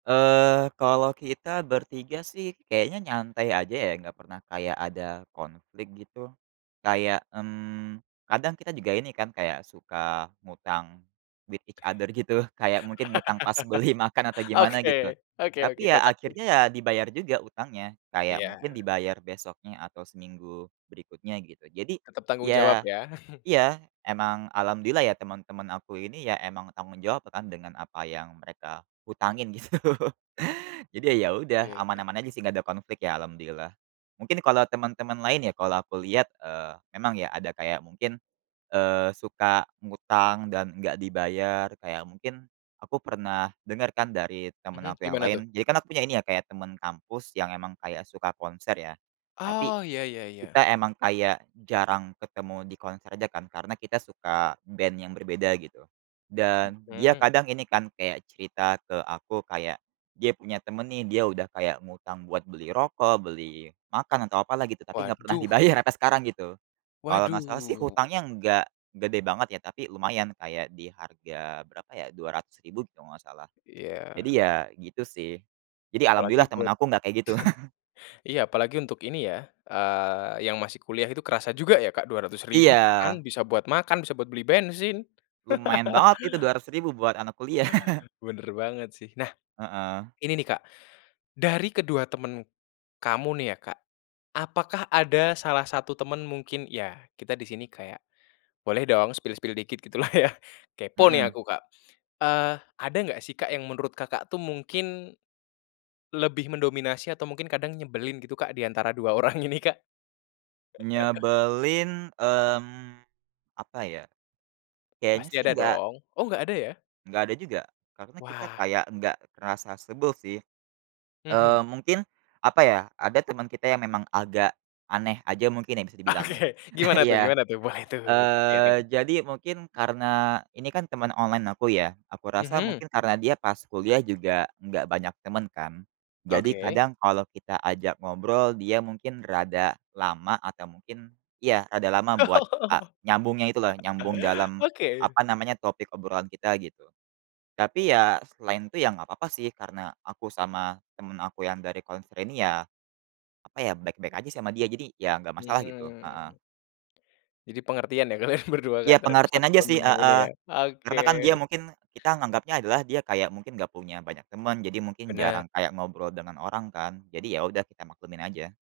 Eee, kalau kita ber-3 sih kayaknya nyantai aja ya, enggak pernah kayak ada konflik gitu. Kayak, mmm, kadang kita juga ini kan kayak suka ngutang with each other gitu, kayak mungkin ngutang pas beli makan atau gimana gitu. Oke oke oke, Tapi ya kocak sih. akhirnya ya dibayar juga utangnya, kayak mungkin Iya. dibayar besoknya atau seminggu berikutnya, gitu. Jadi Tetap tanggung jawab ya ya. iya, emang alhamdulillah ya teman-teman aku ini ya emang tanggung jawab kan dengan apa yang mereka hutangin gitu. Jadi ya ya udah Iya iya. aman-aman aja sih nggak ada konflik ya alhamdulillah. Mungkin kalau temen-temen lain ya kalau aku lihat, eee, emang ya ada kayak mungkin, eee, suka ngutang dan nggak dibayar. Kayak mungkin aku pernah denger kan dari temen Mhm, aku yang gimana tuh? lain, jadi kan aku punya ini ya kayak temen kampus yang emang kayak suka konser ya. Tapi Oh, ya ya ya ya. kita emang kayak jarang ketemu di konser aja kan karena kita suka band yang berbeda gitu, dan dia Mhm. kadang ini kan kayak cerita ke aku, kayak dia punya temen nih dia udah kayak ngutang buat beli rokok, beli makan, atau apalah gitu, tapi nggak pernah Waduh. dibayar sampai sekarang gitu. Kalau nggak Waduh. salah sih hutangnya nggak gede banget ya tapi lumayan kayak di harga berapa ya Rp200.000 kalau nggak salah. Jadi Iya. ya gitu sih, jadi Apalagi alhamdulillah temen hut aku enggak kayak gitu. iya apalagi untuk ini ya, eee, yang masih kuliah itu kerasa juga ya, Kak, rp200.000 sekarang Iya. bisa buat makan, bisa buat beli bensin. Lumayan banget itu Rp200.000 buat anak kuliah. Bener banget sih. Nah, Heeh. ini nih Kak, dari ke-2 temen kamu nih ya Kak, apakah ada salah satu temen mungkin ya kita di sini kayak boleh dong spill-spill dikit gitu lah ya, kepo nih Mhm. aku, Kak. Eee, ada nggak sih Kak yang menurut Kakak tuh mungkin lebih mendominasi atau mungkin kadang nyebelin gitu Kak di antara 2 orang ini Kak? Nyebelin, mmm, apa ya, kayaknya Pasti sih ada enggak dong oh nggak ada ya? nggak ada juga, karena kita Wah. kayak nggak ngerasa sebel sih. Mhm. Eee, mungkin, apa ya, ada teman kita yang memang agak aneh aja mungkin ya bisa dibilang ya Oke, gimana tuh iya. gimana tuh? Boleh tuh Eee, sharing. jadi mungkin karena ini kan teman online aku ya, aku rasa Mhm. mungkin karena dia pas kuliah juga enggak banyak temen kan, jadi Oke. kadang kalau kita ajak ngobrol dia mungkin rada lama atau mungkin ya rada lama buat a Oh, nyambungnya itu loh, nyambung dalam, oke. apa namanya, topik obrolan kita gitu. Tapi ya selain itu ya nggak apa-apa sih, karena aku sama temen aku yang dari konser ini ya, apa ya, baik-baik aja sama dia, jadi ya nggak masalah gitu, heeh. Hmm. Jadi pengertian ya kalian ber-2 Kak Iya, terhadap pengertian 1 aja sih, teman yang ini heeh, ya, oke. karena kan dia mungkin kita nganggapnya adalah dia kayak mungkin nggak punya banyak teman, jadi mungkin Bener. jarang kayak ngobrol dengan orang kan, jadi ya udah kita maklumin aja.